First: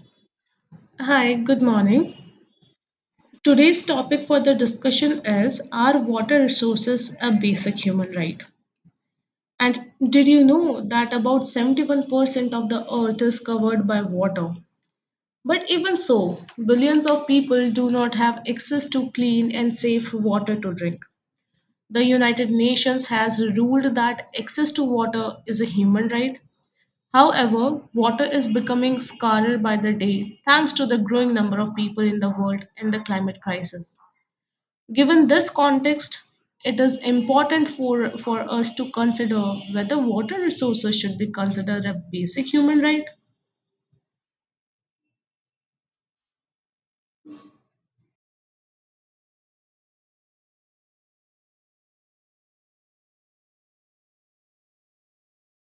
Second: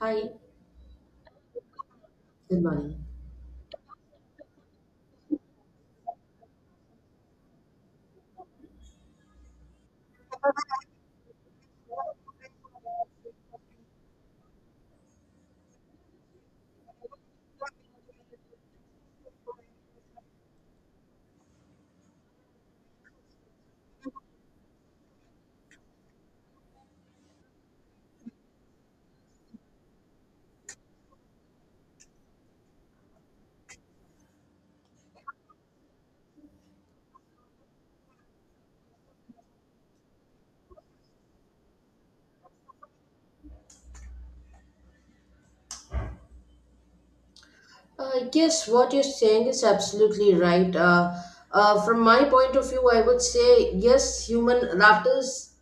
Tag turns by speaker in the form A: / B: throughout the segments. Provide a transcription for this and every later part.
A: Hi.
B: Hi, good morning.
A: Good morning.
B: Today's topic for the discussion is, are water resources a basic human right? And did you know that about 71% of the earth is covered by water? But even so, billions of people do not have access to clean and safe water to drink. The United Nations has ruled that access to water is a human right. However, water is becoming scarcer by the day thanks to the growing number of people in the world and the climate crisis. Given this context, it is important for us to consider whether water resources should be considered a basic human right.
A: Yes, what you're saying is absolutely right. From my point of view, I would say yes, human laughter is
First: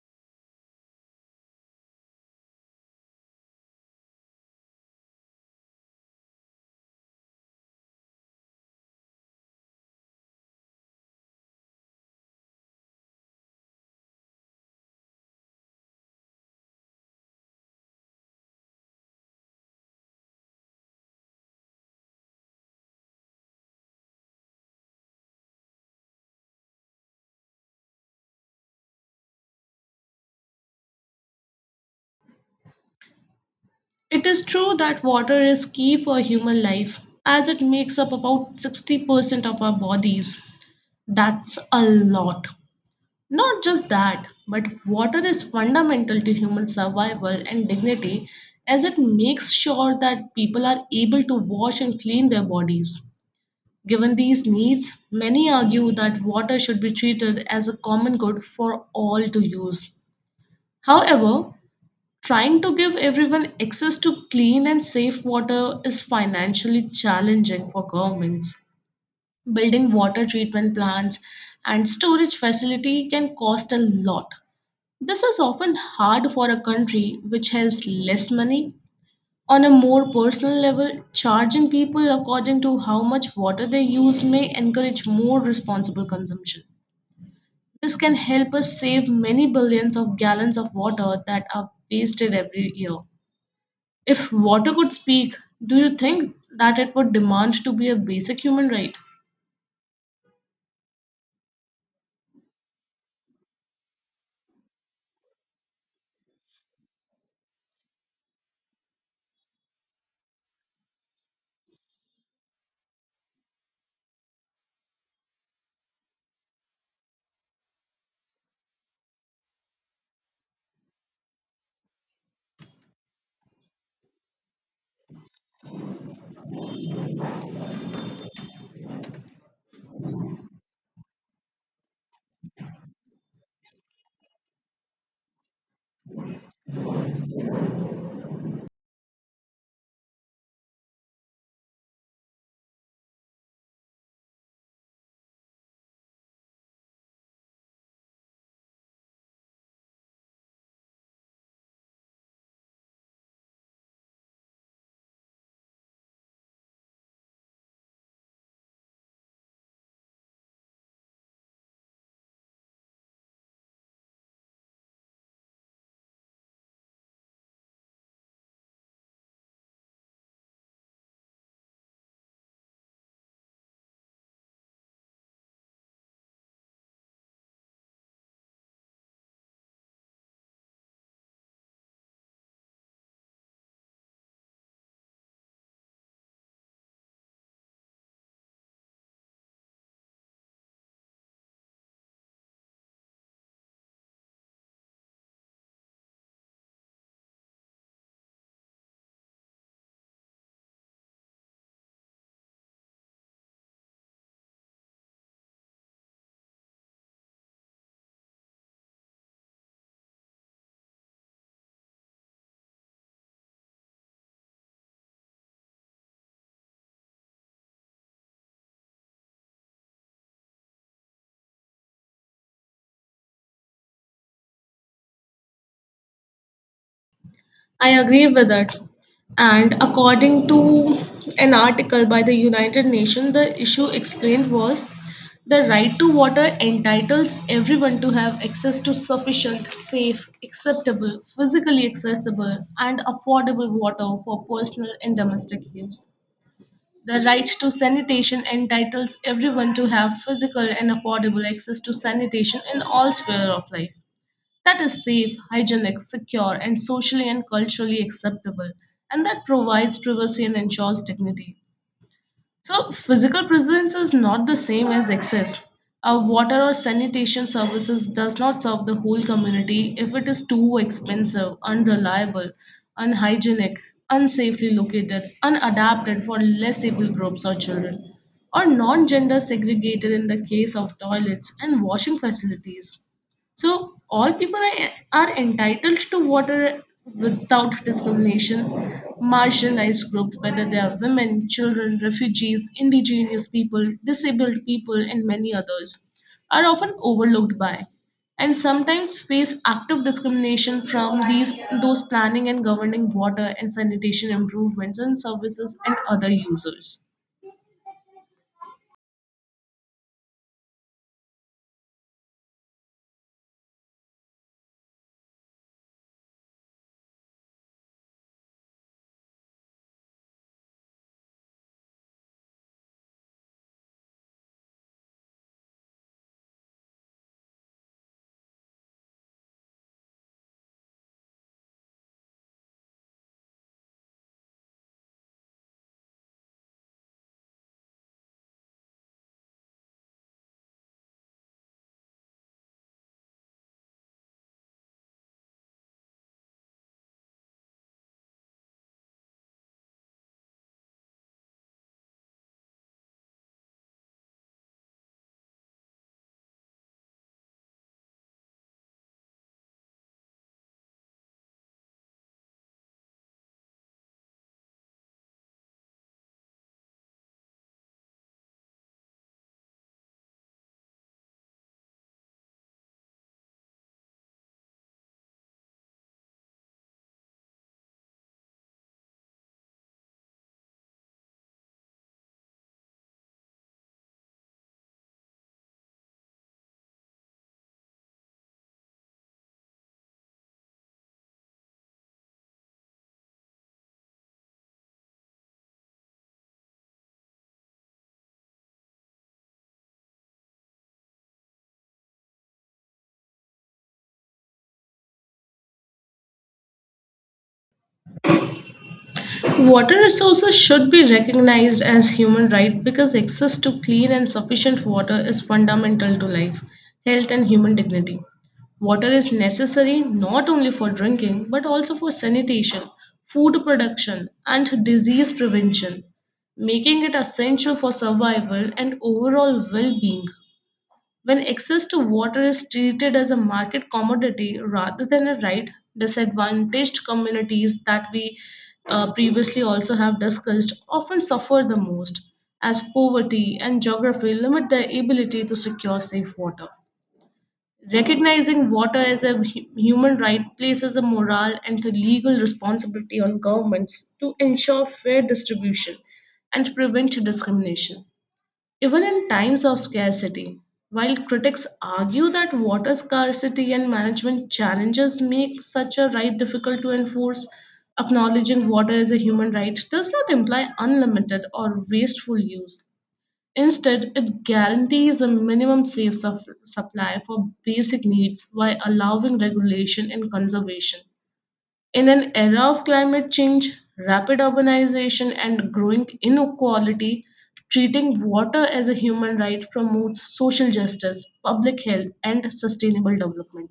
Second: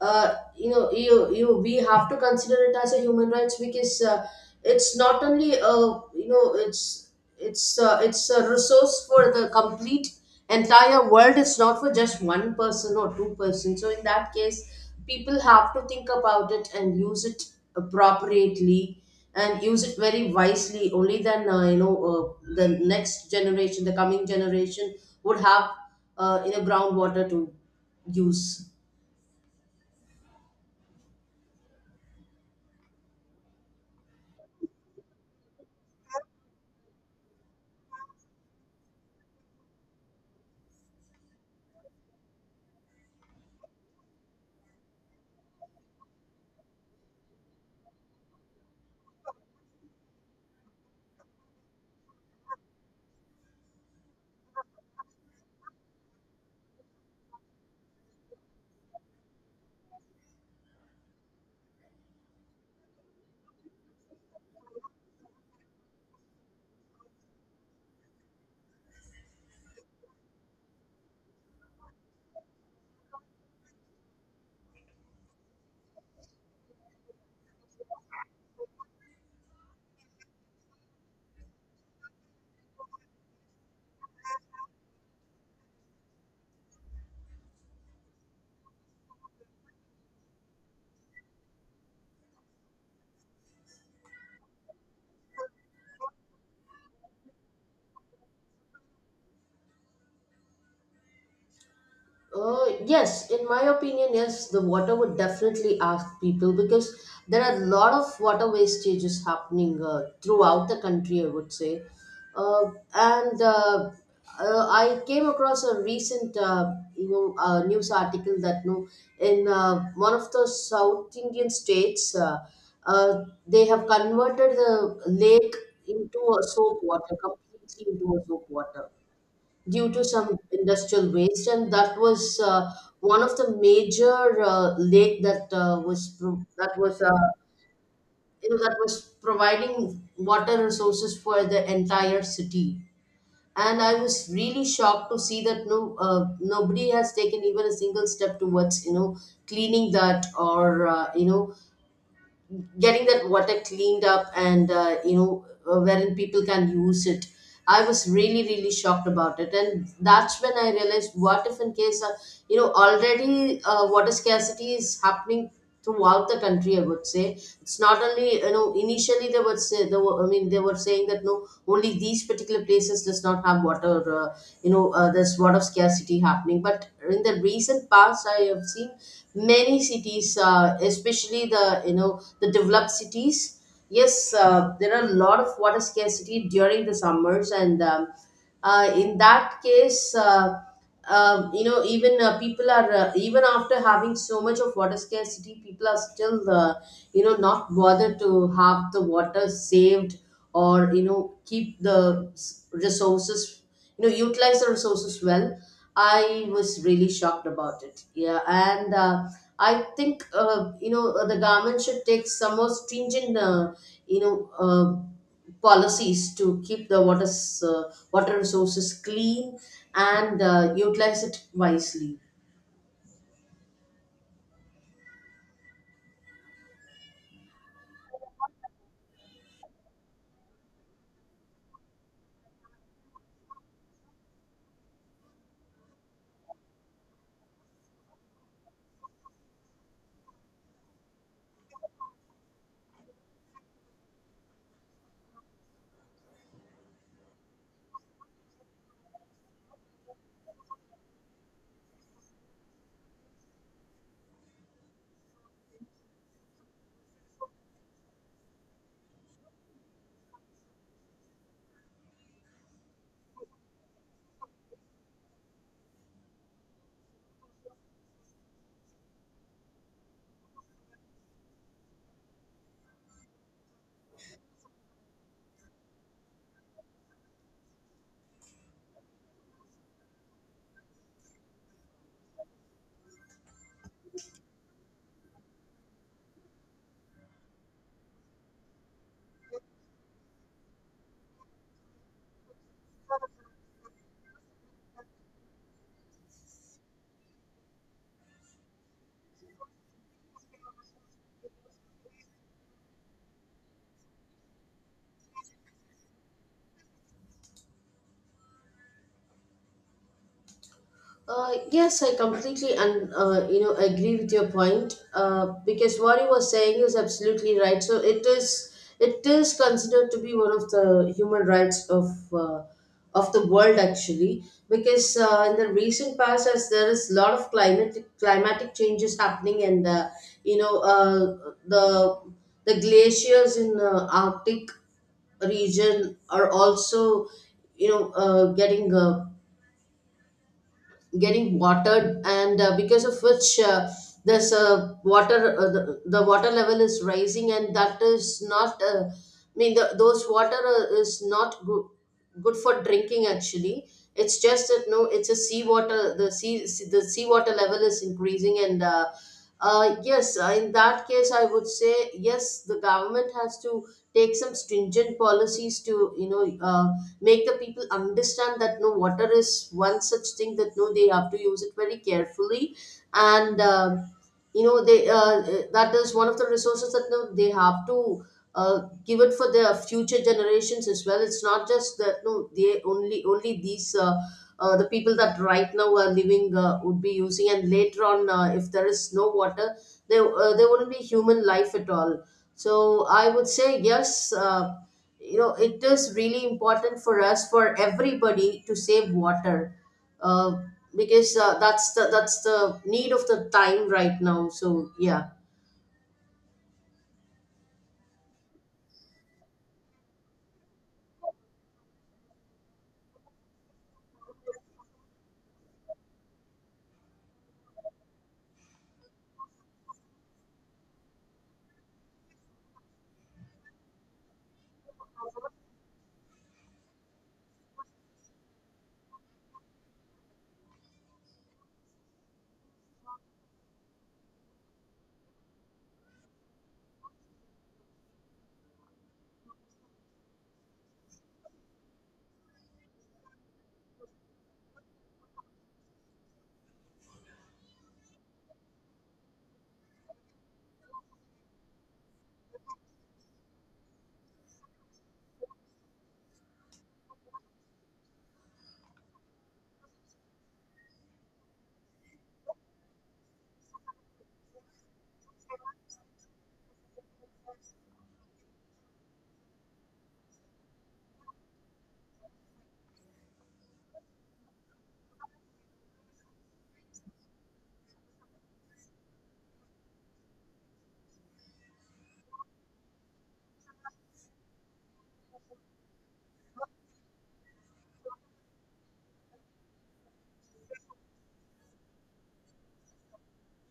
A: you know you you we have to consider it as a human rights, because it's not only it's a resource for the complete entire world. It's not for just one person or two person, so in that case people have to think about it and use it appropriately and use it very wisely. Only then, the next generation, the coming generation would have groundwater to use.
B: It is true that water is key for human life as it makes up about 60% of our bodies. That's a lot. Not just that, but water is fundamental to human survival and dignity as it makes sure that people are able to wash and clean their bodies. Given these needs, many argue that water should be treated as a common good for all to use. However, trying to give everyone access to clean and safe water is financially challenging for governments. Building water treatment plants and storage facility can cost a lot. This is often hard for a country which has less money. On a more personal level, charging people according to how much water they use may encourage more responsible consumption. This can help us save many billions of gallons of water that are wasted every year. If water could speak, do you think that it would demand to be a basic human right?
A: Yes, in my opinion, yes, the water would definitely ask people, because there are a lot of water wastages happening throughout the country, I would say. Uh, and I came across a recent, news article that no, in one of the South Indian states, they have converted the lake into a soap water, completely into a soap water, due to some industrial waste, and that was one of the major lake that was that was providing water resources for the entire city. And I was really shocked to see that no, nobody has taken even a single step towards cleaning that, or getting that water cleaned up and wherein people can use it. I was really, really shocked about it. And that's when I realized, what if, in case, already water scarcity is happening throughout the country, I would say. It's not only, initially they would say, they were, I mean, they were saying that no, only these particular places does not have water, there's water scarcity happening. But in the recent past, I have seen many cities, especially the, the developed cities. Yes, there are a lot of water scarcity during the summers, and in that case, even people are, even after having so much of water scarcity, people are still, not bothered to have the water saved, or keep the resources, utilize the resources well. I was really shocked about it. Yeah, and. I think the government should take some more stringent you know uh, policies to keep the water uh, water resources clean and utilize it wisely.
B: I agree with it. And according to an article by the United Nations, the issue explained was the right to water entitles everyone to have access to sufficient, safe, acceptable, physically accessible, and affordable water for personal and domestic use. The right to sanitation entitles everyone to have physical and affordable access to sanitation in all spheres of life that is safe, hygienic, secure, and socially and culturally acceptable, and that provides privacy and ensures dignity. So, physical presence is not the same as access. Our water or sanitation services does not serve the whole community if it is too expensive, unreliable, unhygienic, unsafely located, unadapted for less able groups or children, or non-gender segregated in the case of toilets and washing facilities. So all people are entitled to water without discrimination. Marginalized groups, whether they are women, children, refugees, indigenous people, disabled people, and many others, are often overlooked by and sometimes face active discrimination from these those planning and governing water and sanitation improvements and services and other users.
A: Yes, I completely, and agree with your point. Because what you were saying is absolutely right. So it is, it is considered to be one of the human rights of the world actually. Because in the recent past, as there is a lot of climatic changes happening, and you know uh, the the glaciers in Arctic region are also, you know uh, getting uh, getting watered, and because of which there's a water the water level is rising, and that is not, I mean, those water is not good, good for drinking actually. It's just that no, it's a seawater. The seawater level is increasing, and yes, in that case I would say yes, the government has to take some stringent policies to make the people understand that no, water is one such thing that no, they have to use it very carefully, and you know they that is one of the resources that no, they have to give it for their future generations as well. It's not just that no, they only, only these the people that right now are living would be using, and later on, if there is no water there, there wouldn't be human life at all. So I would say yes, it is really important for us, for everybody to save water, uh, because that's the, that's the need of the time right now, so yeah.
B: Water resources should be recognized as human right because access to clean and sufficient water is fundamental to life, health, and human dignity. Water is necessary not only for drinking but also for sanitation, food production, and disease prevention, making it essential for survival and overall well being. When access to water is treated as a market commodity rather than a right, disadvantaged communities that we previously also have discussed often suffer the most, as poverty and geography limit their ability to secure safe water. Recognizing water as a human right places a moral and a legal responsibility on governments to ensure fair distribution and prevent discrimination. Even in times of scarcity, while critics argue that water scarcity and management challenges make such a right difficult to enforce, acknowledging water as a human right does not imply unlimited or wasteful use. Instead, it guarantees a minimum safe supply for basic needs while allowing regulation and conservation. In an era of climate change, rapid urbanization, and growing inequality, treating water as a human right promotes social justice, public health, and sustainable development,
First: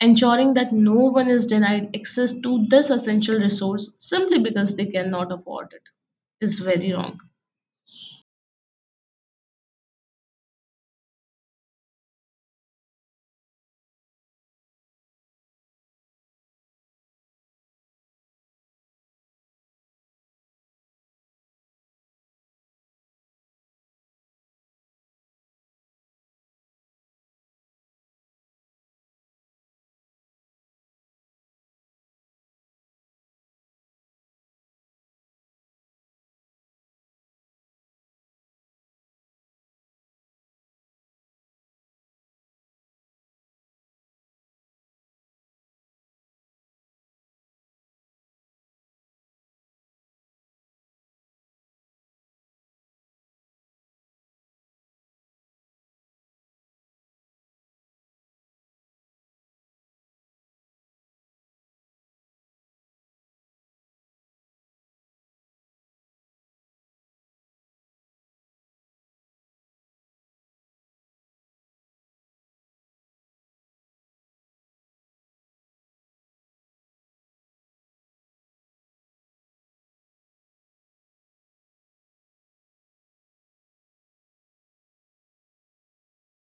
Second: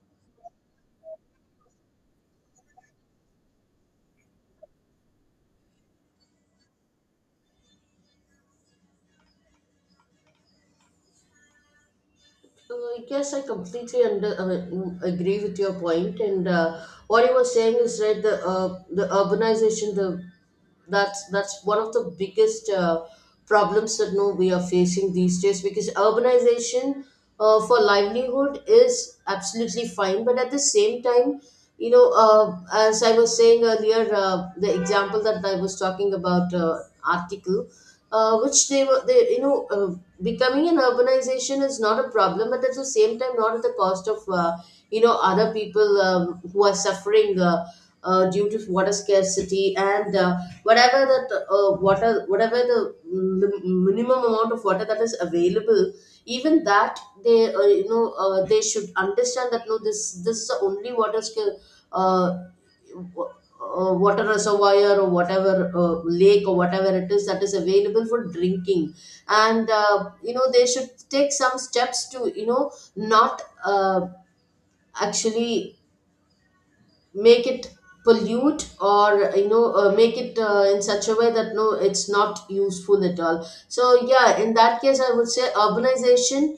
B: ensuring that no one is denied access to this essential resource simply because they cannot afford it is very wrong.
A: Yes, I completely agree with your point, and what you were saying is right. The the urbanization, the that's one of the biggest problems that no, we are facing these days, because urbanization for livelihood is absolutely fine, but at the same time, you know, uh, as I was saying earlier, the example that I was talking about, article, which they were they you know. Becoming an urbanization is not a problem, but at the same time, not at the cost of other people who are suffering, due to water scarcity, and whatever that water, whatever the minimum amount of water that is available, even that they, they should understand that no, this is the only water skill, uh, water reservoir, or whatever, lake, or whatever it is that is available for drinking. And they should take some steps to not actually make it pollute, or make it in such a way that no, it's not useful at all. So yeah, in that case I would say urbanization,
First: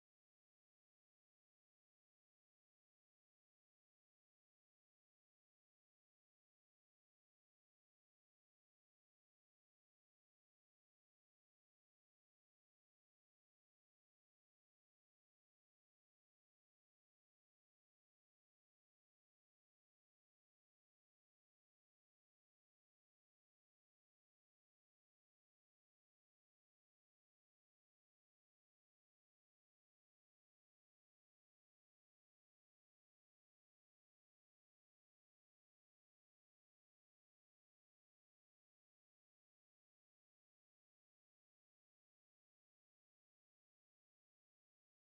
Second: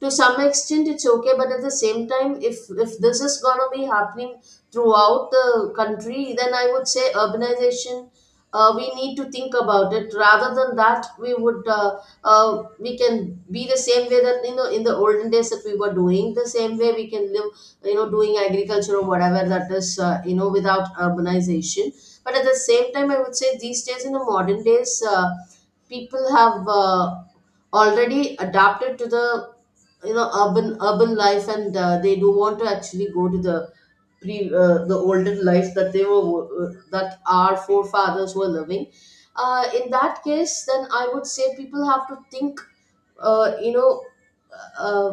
A: to some extent it's okay, but at the same time, if this is going to be happening throughout the country, then I would say urbanization, we need to think about it. Rather than that, we would, we can be the same way that in the olden days that we were doing, the same way we can live, doing agriculture or whatever that is, without urbanization. But at the same time, I would say these days, in the modern days, people have already adapted to the, urban life, and they do want to actually go to the pre the older life that they were, uh, that our forefathers were living. In that case, then I would say people have to think, uh, you know uh,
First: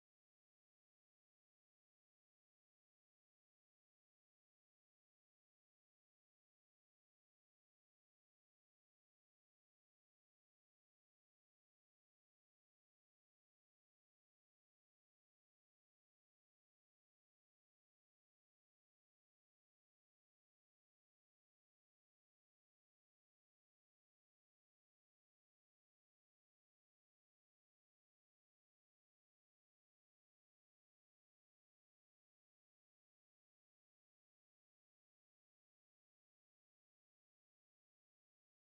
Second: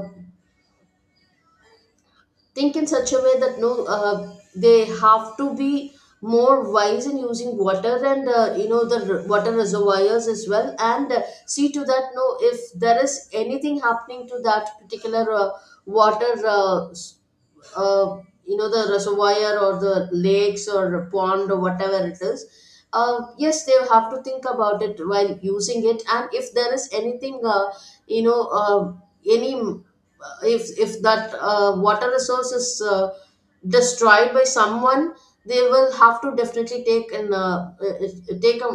A: think in such a way that no, they have to be more wise in using water, and the water reservoirs as well, and see to that no, if there is anything happening to that particular water uh, the reservoir, or the lakes, or pond, or whatever it is. Yes, they have to think about it while using it, and if there is anything, you know any if that water resource is destroyed by someone, they will have to definitely take an take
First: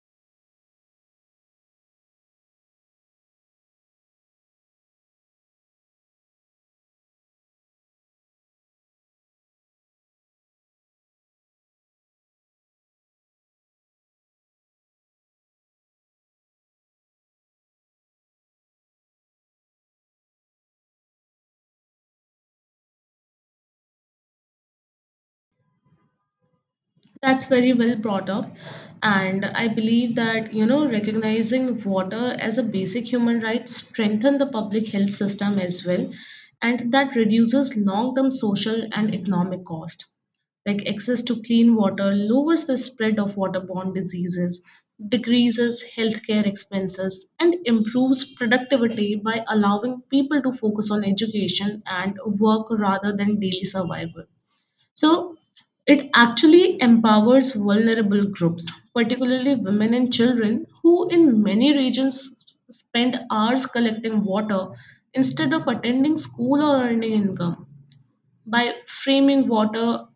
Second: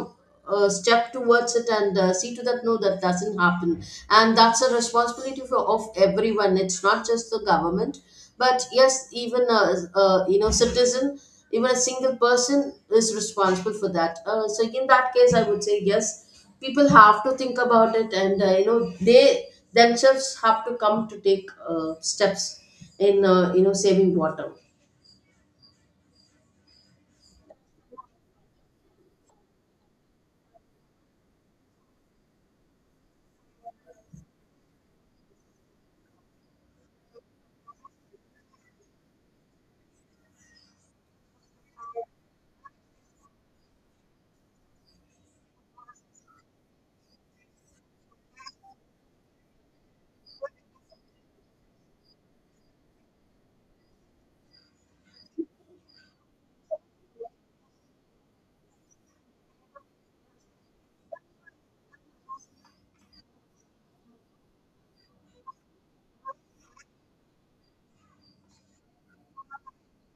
A: a step towards it, and see to that no, that doesn't happen. And that's a responsibility for, of everyone. It's not just the government, but yes, even a citizen, even a single person is responsible for that, so in that case I would say yes, people have to think about it, and they themselves have to come to take steps in saving water.
B: That's very well brought up. And I believe that, you know, recognizing water as a basic human right strengthen the public health system as well. And that reduces long-term social and economic cost. Like, access to clean water lowers the spread of waterborne diseases, decreases healthcare expenses, and improves productivity by allowing people to focus on education and work rather than daily survival. So it actually empowers vulnerable groups, particularly women and children, who in many regions spend hours collecting water instead of attending school or earning income. By framing water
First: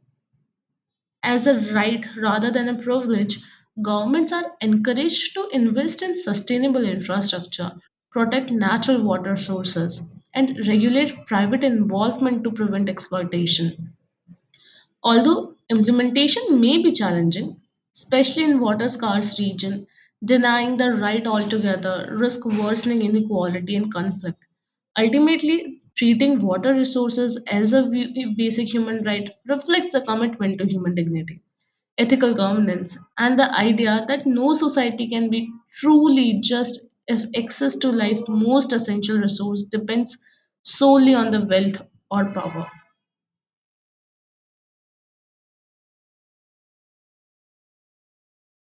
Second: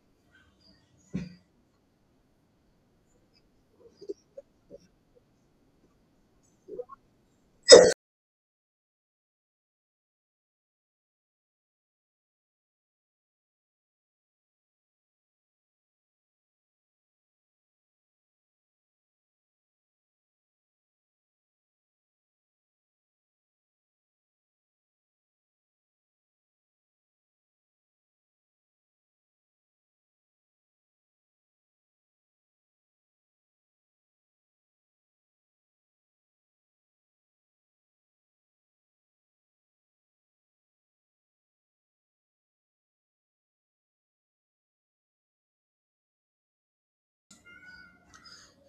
B: as a right rather than a privilege, governments are encouraged to invest in sustainable infrastructure, protect natural water sources, and regulate private involvement to prevent exploitation. Although implementation may be challenging, especially in water scarce region, denying the right altogether risk worsening inequality and conflict. Ultimately, treating water resources as a basic human right reflects a commitment to human dignity, ethical governance, and the idea that no society can be truly just if access to life's most essential resource depends solely on the wealth or power.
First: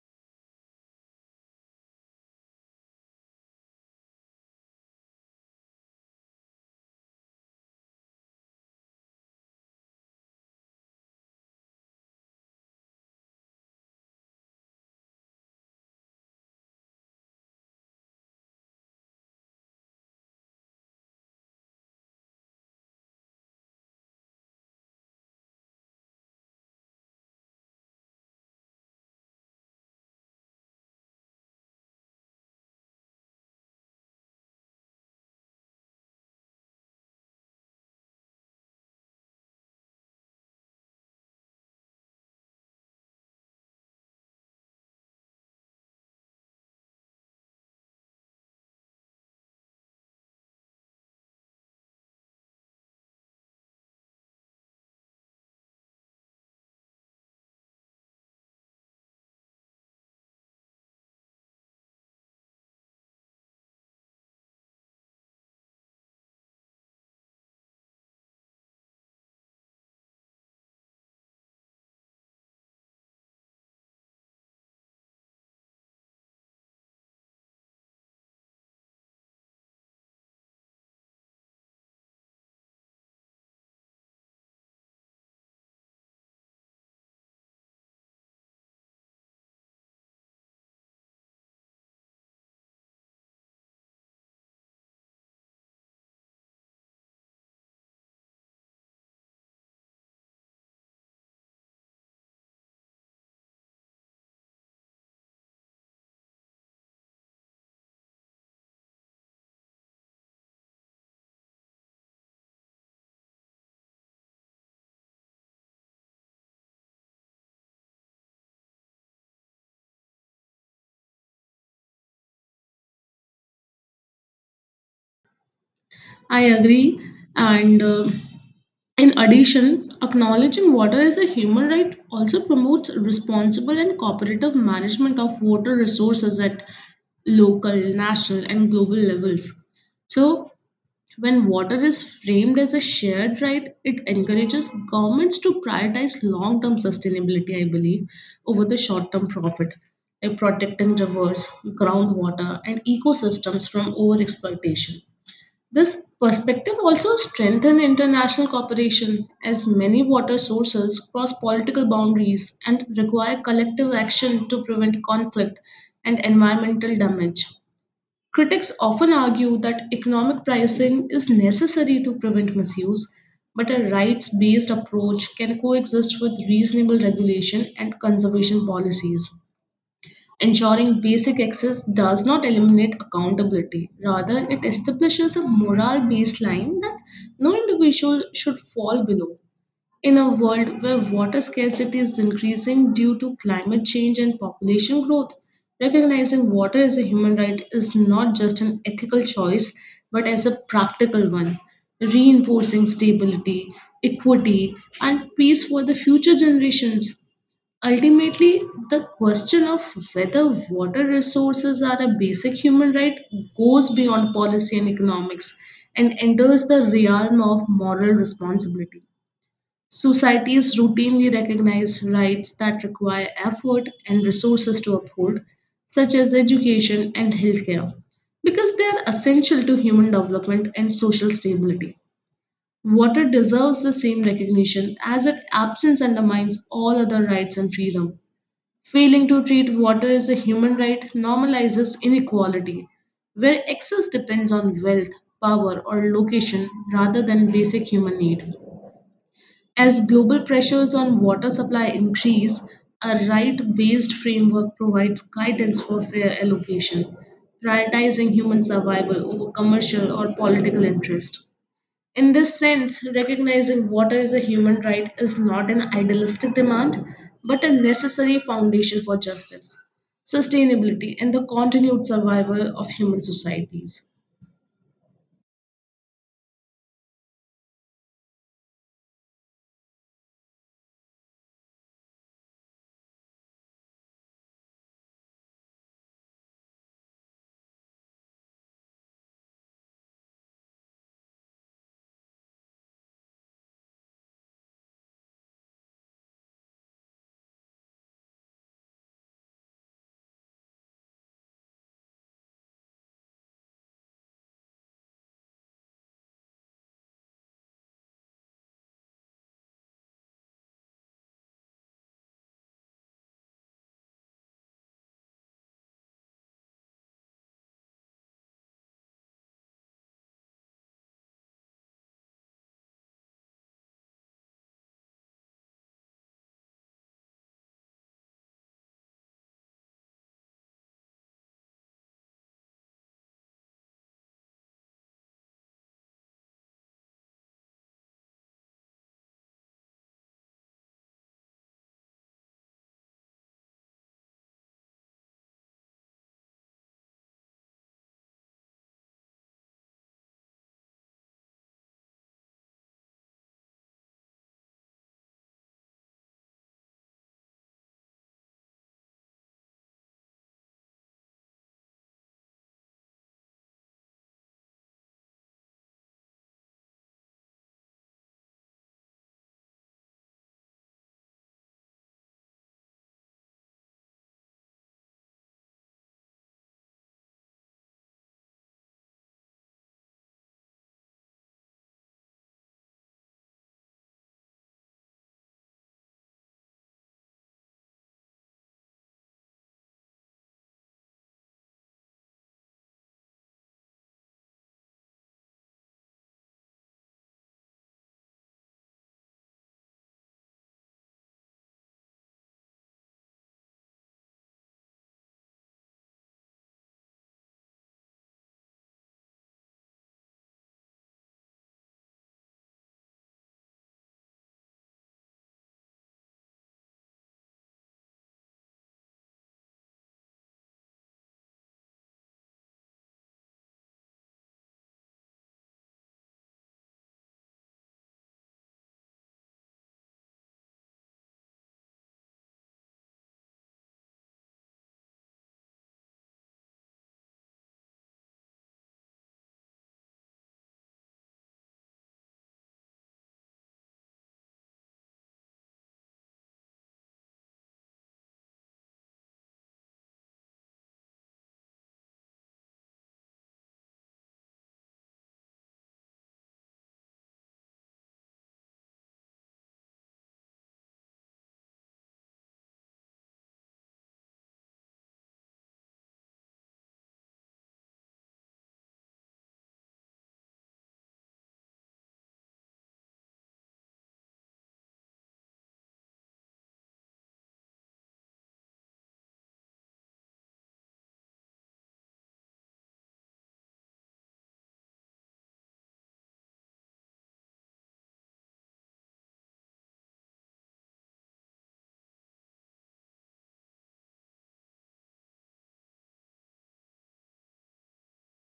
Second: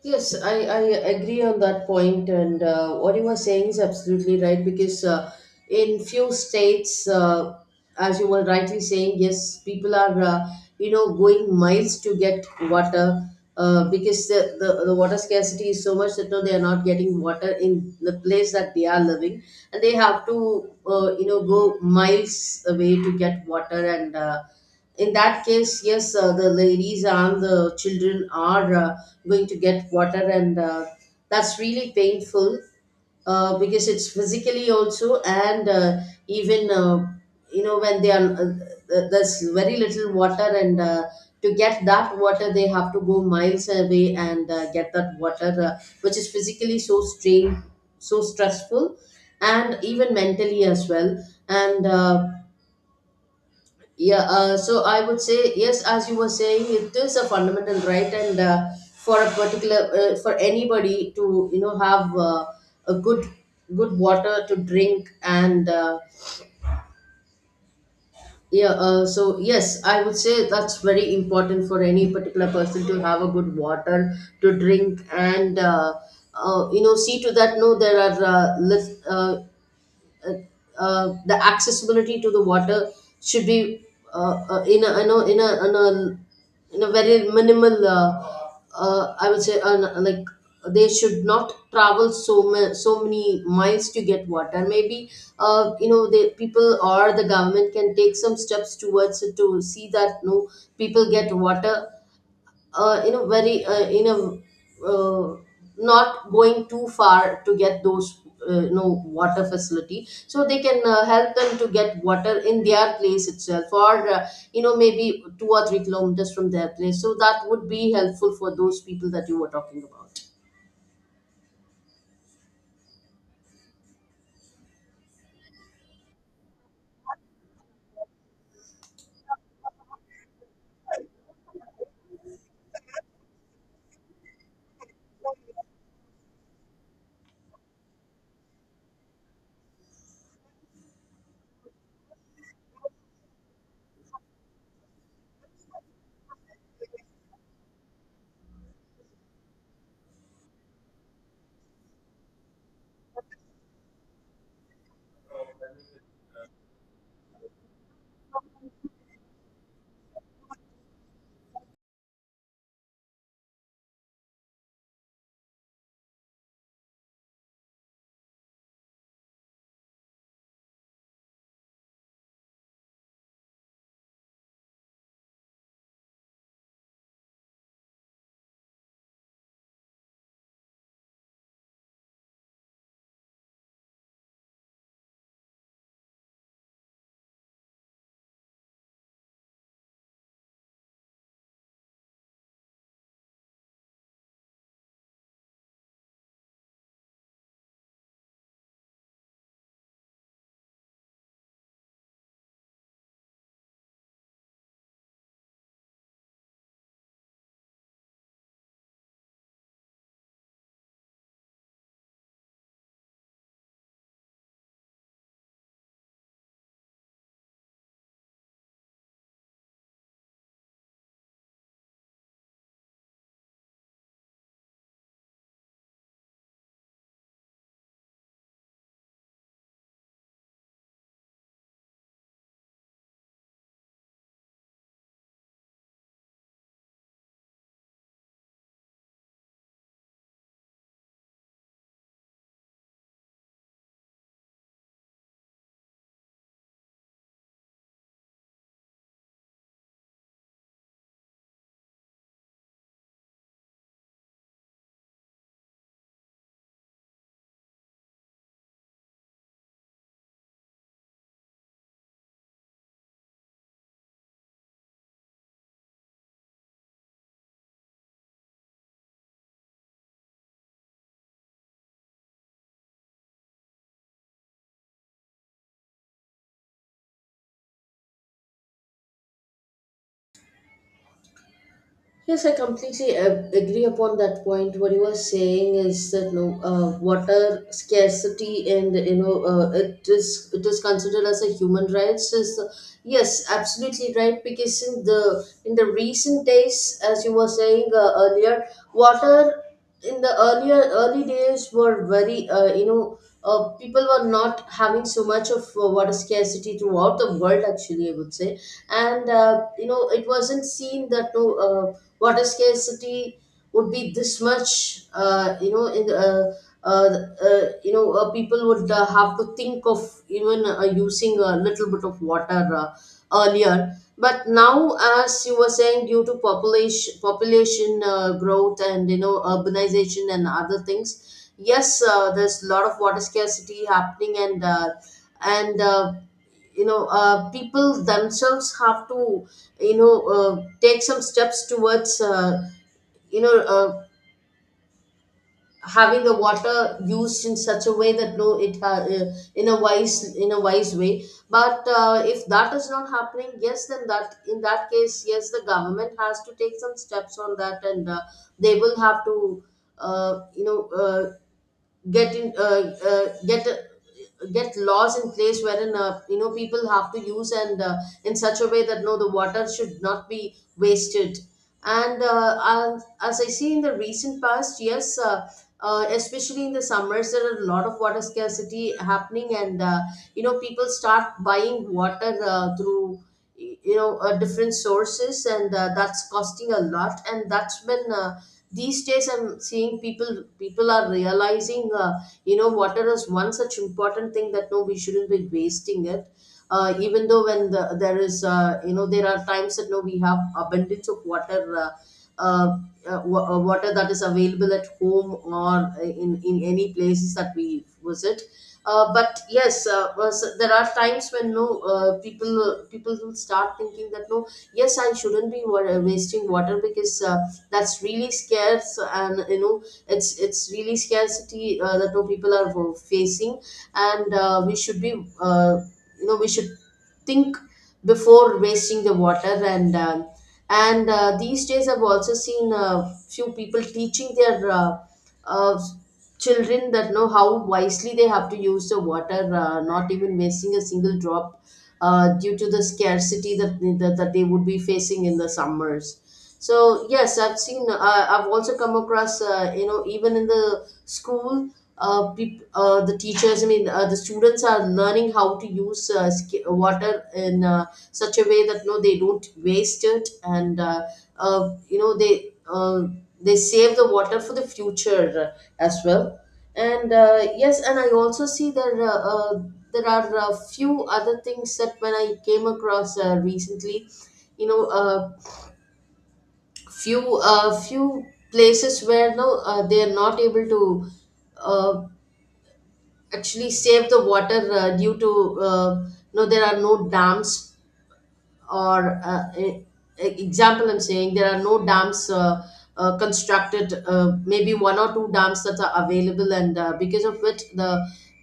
A: Yes, I agree on that point, and what you were saying is absolutely right, because in few states, as you were rightly saying, yes, people are, going miles to get water, because the water scarcity is so much that no, they are not getting water in the place that they are living, and they have to, go miles away to get water, and. In that case, yes, the ladies and the children are. Going to get water, and that's really painful, because it's physically also, and even you know when they are th- there's very little water, and to get that water they have to go miles away and get that water, which is physically so strain so stressful, and even mentally as well, and yeah, so I would say yes, as you were saying, it is a fundamental right, and for a particular for anybody to have a good water to drink, and yeah, so yes, I would say that's very important for any particular person to have a good water to drink, and see to that no, there are uh, the accessibility to the water should be in a, in a, in a, in a in a very minimal, I would say, like they should not travel so many miles to get water. Maybe the people or the government can take some steps towards it to see that no, people get water in a very in a not going too far to get those, water facility, so they can help them to get water in their place itself, or maybe 2 or 3 kilometers from their place, so that would be helpful for those people that you were talking about.
B: I agree. And in addition, acknowledging water as a human right also promotes responsible and cooperative management of water resources at local, national, and global levels. So, when water is framed as a shared right, it encourages governments to prioritize long term sustainability, I believe, over the short term profit, like protecting rivers, groundwater, and ecosystems from over exploitation. This perspective also strengthens international cooperation as many water sources cross political boundaries and require collective action to prevent conflict and environmental damage. Critics often argue that economic pricing is necessary to prevent misuse, but a rights based approach can coexist with reasonable regulation and conservation policies. Ensuring basic access does not eliminate accountability. Rather, it establishes a moral baseline that no individual should fall below. In a world where water scarcity is increasing due to climate change and population growth, recognizing water as a human right is not just an ethical choice but as a practical one, reinforcing stability, equity, and peace for the future generations. Ultimately, the question of whether water resources are a basic human right goes beyond policy and economics and enters the realm of moral responsibility. Societies routinely recognize rights that require effort and resources to uphold, such as education and healthcare, because they are essential to human development and social stability. Water deserves the same recognition as its absence undermines all other rights and freedom. Failing to treat water as a human right normalizes inequality, where excess depends on wealth, power, or location rather than basic human need. As global pressures on water supply increase, a right based framework provides guidance for fair allocation, prioritizing human survival over commercial or political interest. In this sense, recognizing water as a human right is not an idealistic demand, but a necessary foundation for justice, sustainability, and the continued survival of human societies.
A: Yes, I completely agree upon that point. What you were saying is that no, water scarcity, and it is considered as a human rights. Is, yes, absolutely right. Because in the recent days, as you were saying earlier, water in the earlier early days were very, people were not having so much of water scarcity throughout the world. Actually, I would say, and it wasn't seen that no, water scarcity would be this much. Uh, you know in the, you know People would have to think of even using a little bit of water earlier. But now, as you were saying, due to population growth and urbanization and other things, yes, there's a lot of water scarcity happening, and people themselves have to, take some steps towards, you know uh, having the water used in such a way that no, in a wise in a wise way. But if that is not happening, yes, then that in that case, yes, the government has to take some steps on that, and they will have to uh, you know uh, get in uh, uh, get get laws in place wherein, people have to use, and in such a way that no, the water should not be wasted. And as I see in the recent past, yes, especially in the summers, there are a lot of water scarcity happening, and people start buying water through, different sources, and that's costing a lot, and that's when, these days, I'm seeing people are realizing, water is one such important thing that no, we shouldn't be wasting it, even though when there is, there are times that no, we have abundance of water, uh, water that is available at home or in any places that we visit. But yes, there are times when no, people will start thinking that no, yes, I shouldn't be wasting water, because that's really scarce, and it's really scarcity, that no people are facing, and we should be, uh, we should think before wasting the water. And these days I've also seen few people teaching their, uh, children, that know how wisely they have to use the water, not even wasting a single drop, due to the scarcity that they would be facing in the summers. So yes, I've seen. I've also come across. You know, even in the school, peop the teachers, I mean, the students are learning how to use, water in such a way that no, they don't waste it, and uh, you know they uh, they save the water for the future as well. And yes, and I also see there, there are a few other things that when I came across recently, you know. Few places where no, they are not able to uh, actually save the water, due to, no, there are no dams, or example, I'm saying there are no dams constructed, maybe one or two dams that are available, and because of which the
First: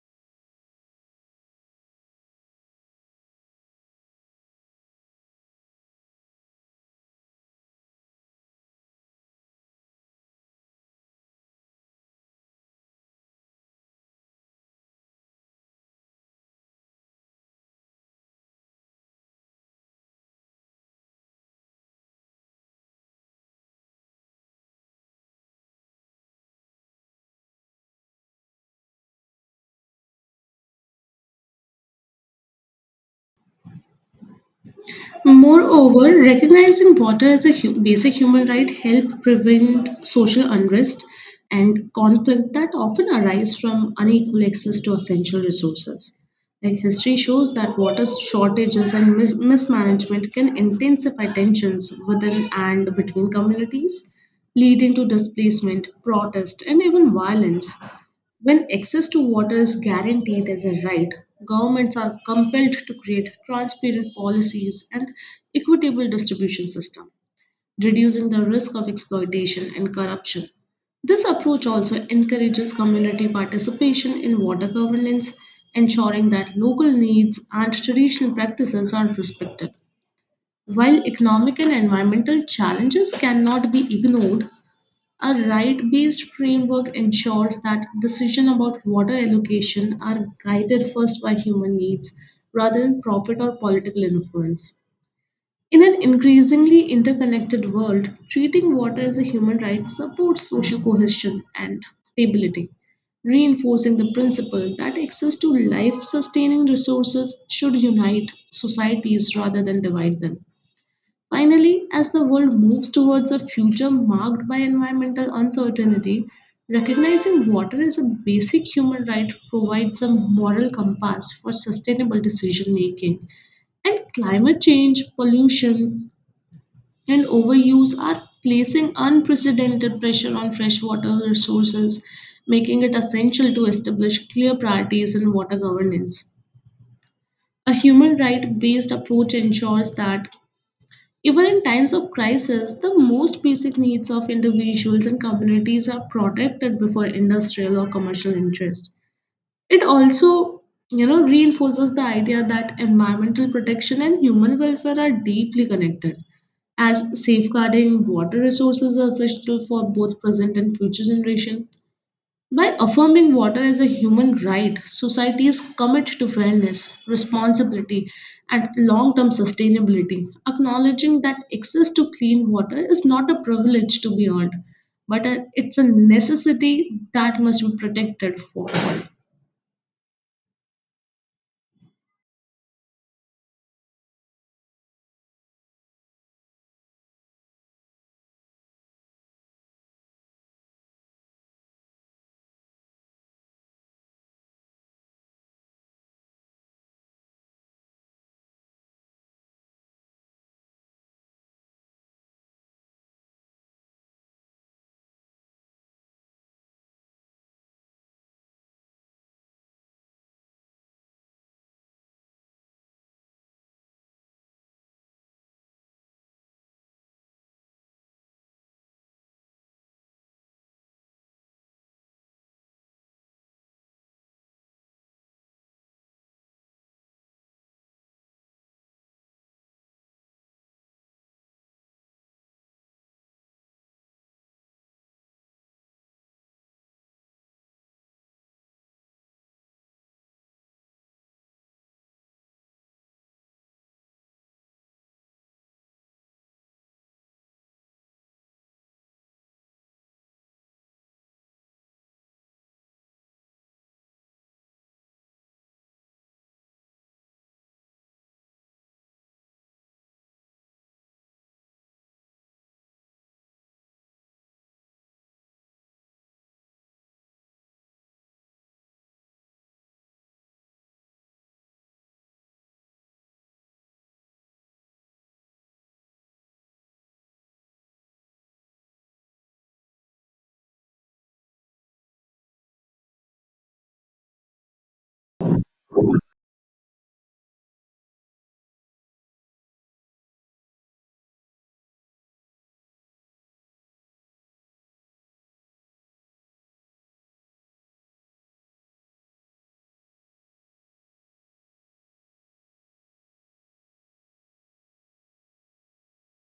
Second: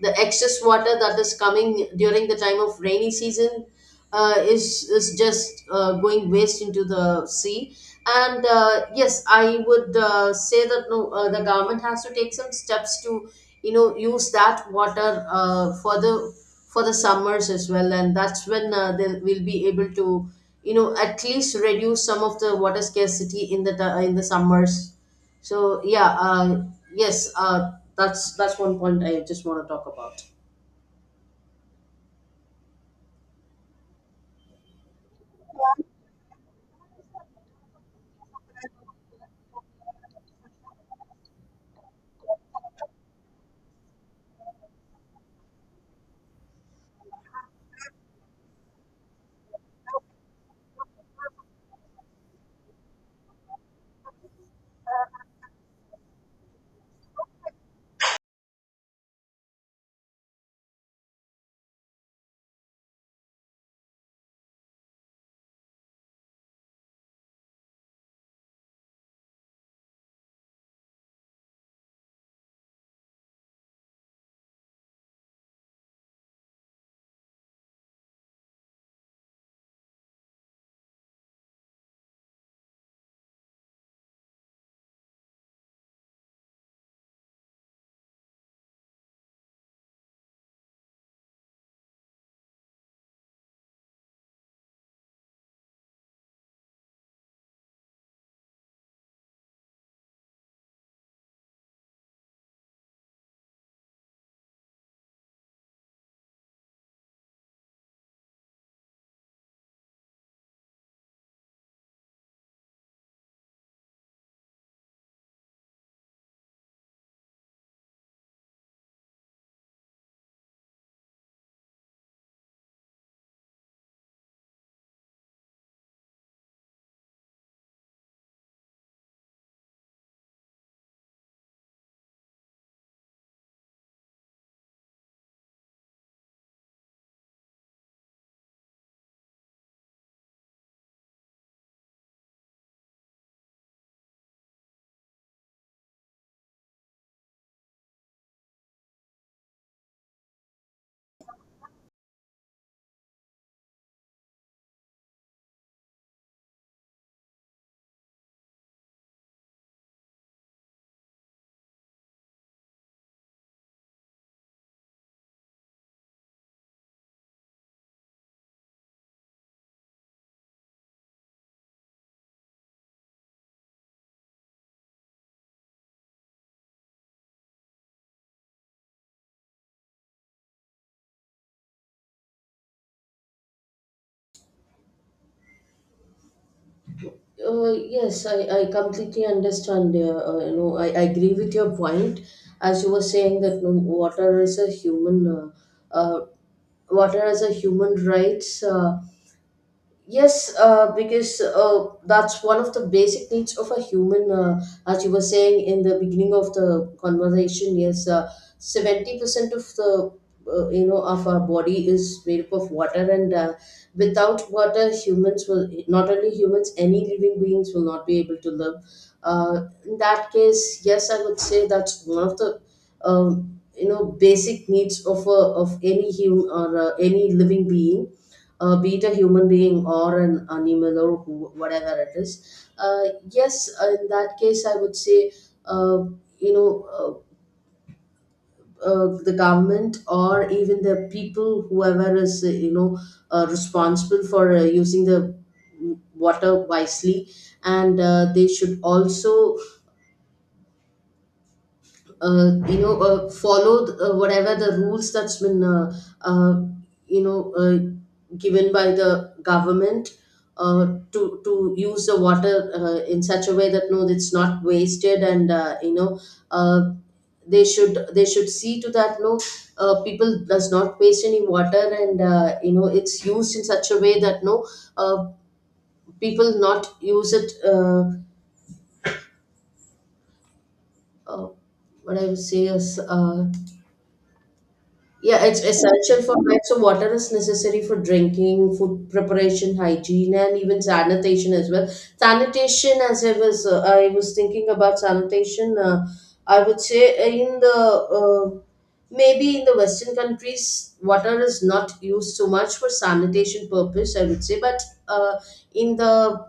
A: excess water that is coming during the time of rainy season is just going waste into the sea. And yes, I would say that no, the government has to take some steps to use that water for the summers as well, and that's when, they will be able to at least reduce some of the water scarcity in the in the summers. So yeah, yes uh, that's one point I just want to talk about.
B: Moreover, recognizing water as a basic human right help prevent social unrest and conflict that often arise from unequal access to essential resources. Like, history shows that water shortages and mismanagement can intensify tensions within and between communities, leading to displacement, protest, and even violence. When access to water is guaranteed as a right, governments are compelled to create transparent policies and equitable distribution system, reducing the risk of exploitation and corruption. This approach also encourages community participation in water governance, ensuring that local needs and traditional practices are respected. While economic and environmental challenges cannot be ignored, a right based framework ensures that decisions about water allocation are guided first by human needs rather than profit or political influence. In an increasingly interconnected world, treating water as a human right supports social cohesion and stability, reinforcing the principle that access to life sustaining resources should unite societies rather than divide them. Finally, as the world moves towards a future marked by environmental uncertainty, recognizing water as a basic human right provides a moral compass for sustainable decision making. And climate change, pollution, and overuse are placing unprecedented pressure on freshwater resources, making it essential to establish clear priorities in water governance. A human right based approach ensures that even in times of crisis, the most basic needs of individuals and communities are protected before industrial or commercial interest. It also, you know, reinforces the idea that environmental protection and human welfare are deeply connected, as safeguarding water resources are essential for both present and future generation. By affirming water as a human right, societies commit to fairness, responsibility, and long term sustainability, acknowledging that access to clean water is not a privilege to be earned, but it's a necessity that must be protected for.
A: Yes, I completely understand. You know, I agree with your point. As you were saying that, you know, water is a human, uh, water as a human rights. Yes, because that's one of the basic needs of a human. As you were saying in the beginning of the conversation, yes, 70% of the, of our body is made up of water, and without water, humans will not, only humans, any living beings will not be able to live. In that case, yes, I would say that's one of the, basic needs of a, of any human, or any living being, be it a human being or an animal, or whatever it is. Yes, in that case, I would say, uh, you know, uh, the government or even the people, whoever is, responsible for using the water wisely, and they should also follow whatever the rules that's been, uh, you know uh, given by the government to use the water in such a way that no, it's not wasted, and uh, they should see to that no, people does not waste any water, and it's used in such a way that no, uh, people not use it, uh, what I would say is, yeah, it's essential for life. So, water is necessary for drinking, food preparation, hygiene, and even sanitation as well. Sanitation, as I was thinking about sanitation. I would say in the, maybe in the Western countries, water is not used so much for sanitation purpose, I would say. But uh, in the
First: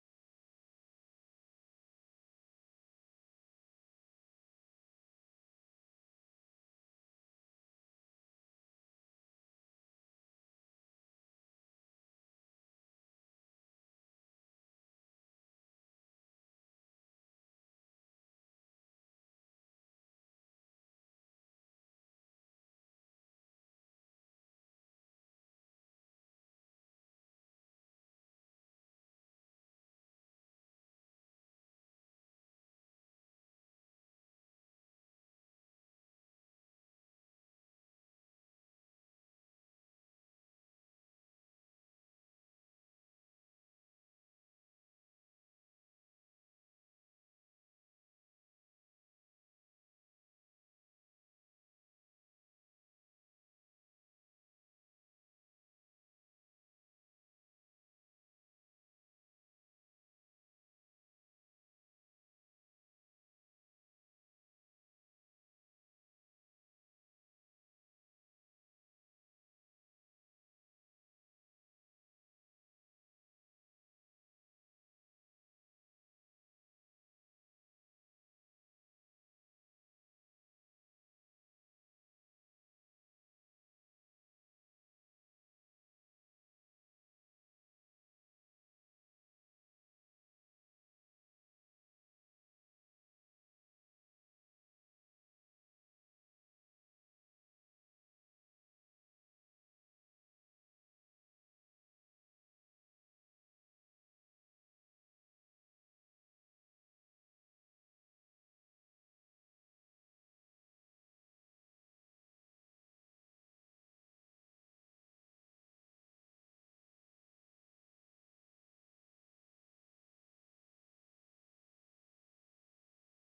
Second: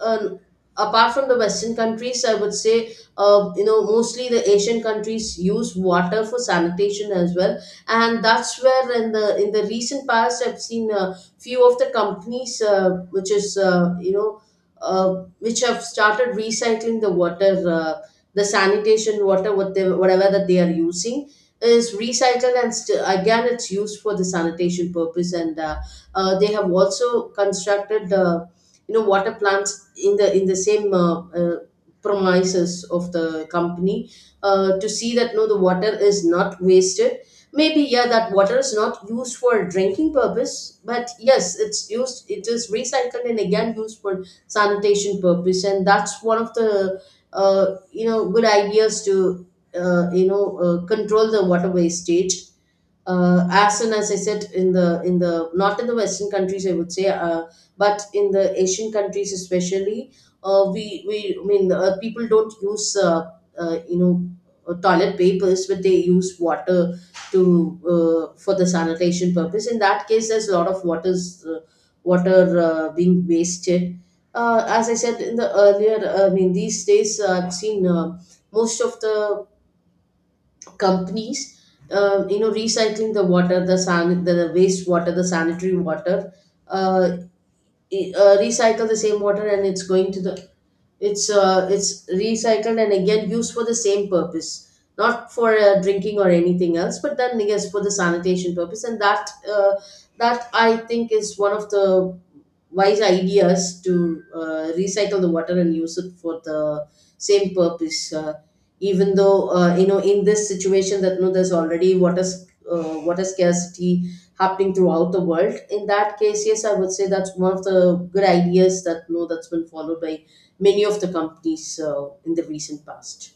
A: uh, apart from the Western countries, I would say, you know, mostly the Asian countries use water for sanitation as well, and that's where, in the recent past, I've seen a few of the companies, which is, which have started recycling the water, the sanitation water, what they, whatever that they are using, is recycled and still again it's used for the sanitation purpose, and they have also constructed, water plants in the same premises of the company, to see that no, the water is not wasted. Maybe yeah, that water is not used for drinking purpose, but yes, it's used, it is recycled and again used for sanitation purpose, and that's one of the, good ideas to control the water wastage, as soon as I said, in the, not in the Western countries, I would say, but in the Asian countries especially, we I mean, people don't use, uh, you know toilet papers, but they use water to, for the sanitation purpose. In that case, there's a lot of water being wasted. As I said in the earlier, I mean, these days, I've seen, most of the companies, recycling the water, the san the waste water, the sanitary water, uh, recycle the same water, and it's going to the, it's recycled and again used for the same purpose, not for drinking or anything else. But then yes, for the sanitation purpose, and that, that I think is one of the wise ideas to recycle the water and use it for the same purpose. Even though, in this situation that no, there's already water scarcity happening throughout the world. In that case, yes, I would say that's one of the good ideas that no, that's been followed by many of the companies in the recent past.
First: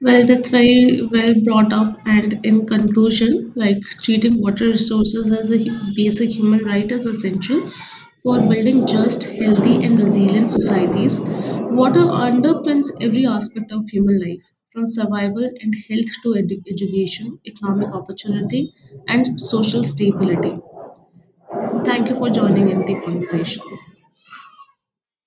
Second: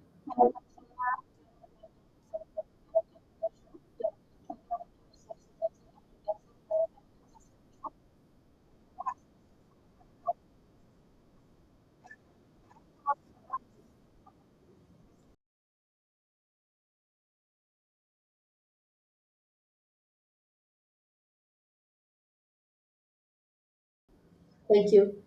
B: Well, that's very well brought up. And in conclusion, like treating water resources as a basic human right is essential for building just, healthy, and resilient societies. Water underpins every aspect of human life, from survival and health to education, economic opportunity, and social stability. Thank you for joining in the conversation.
A: Thank you.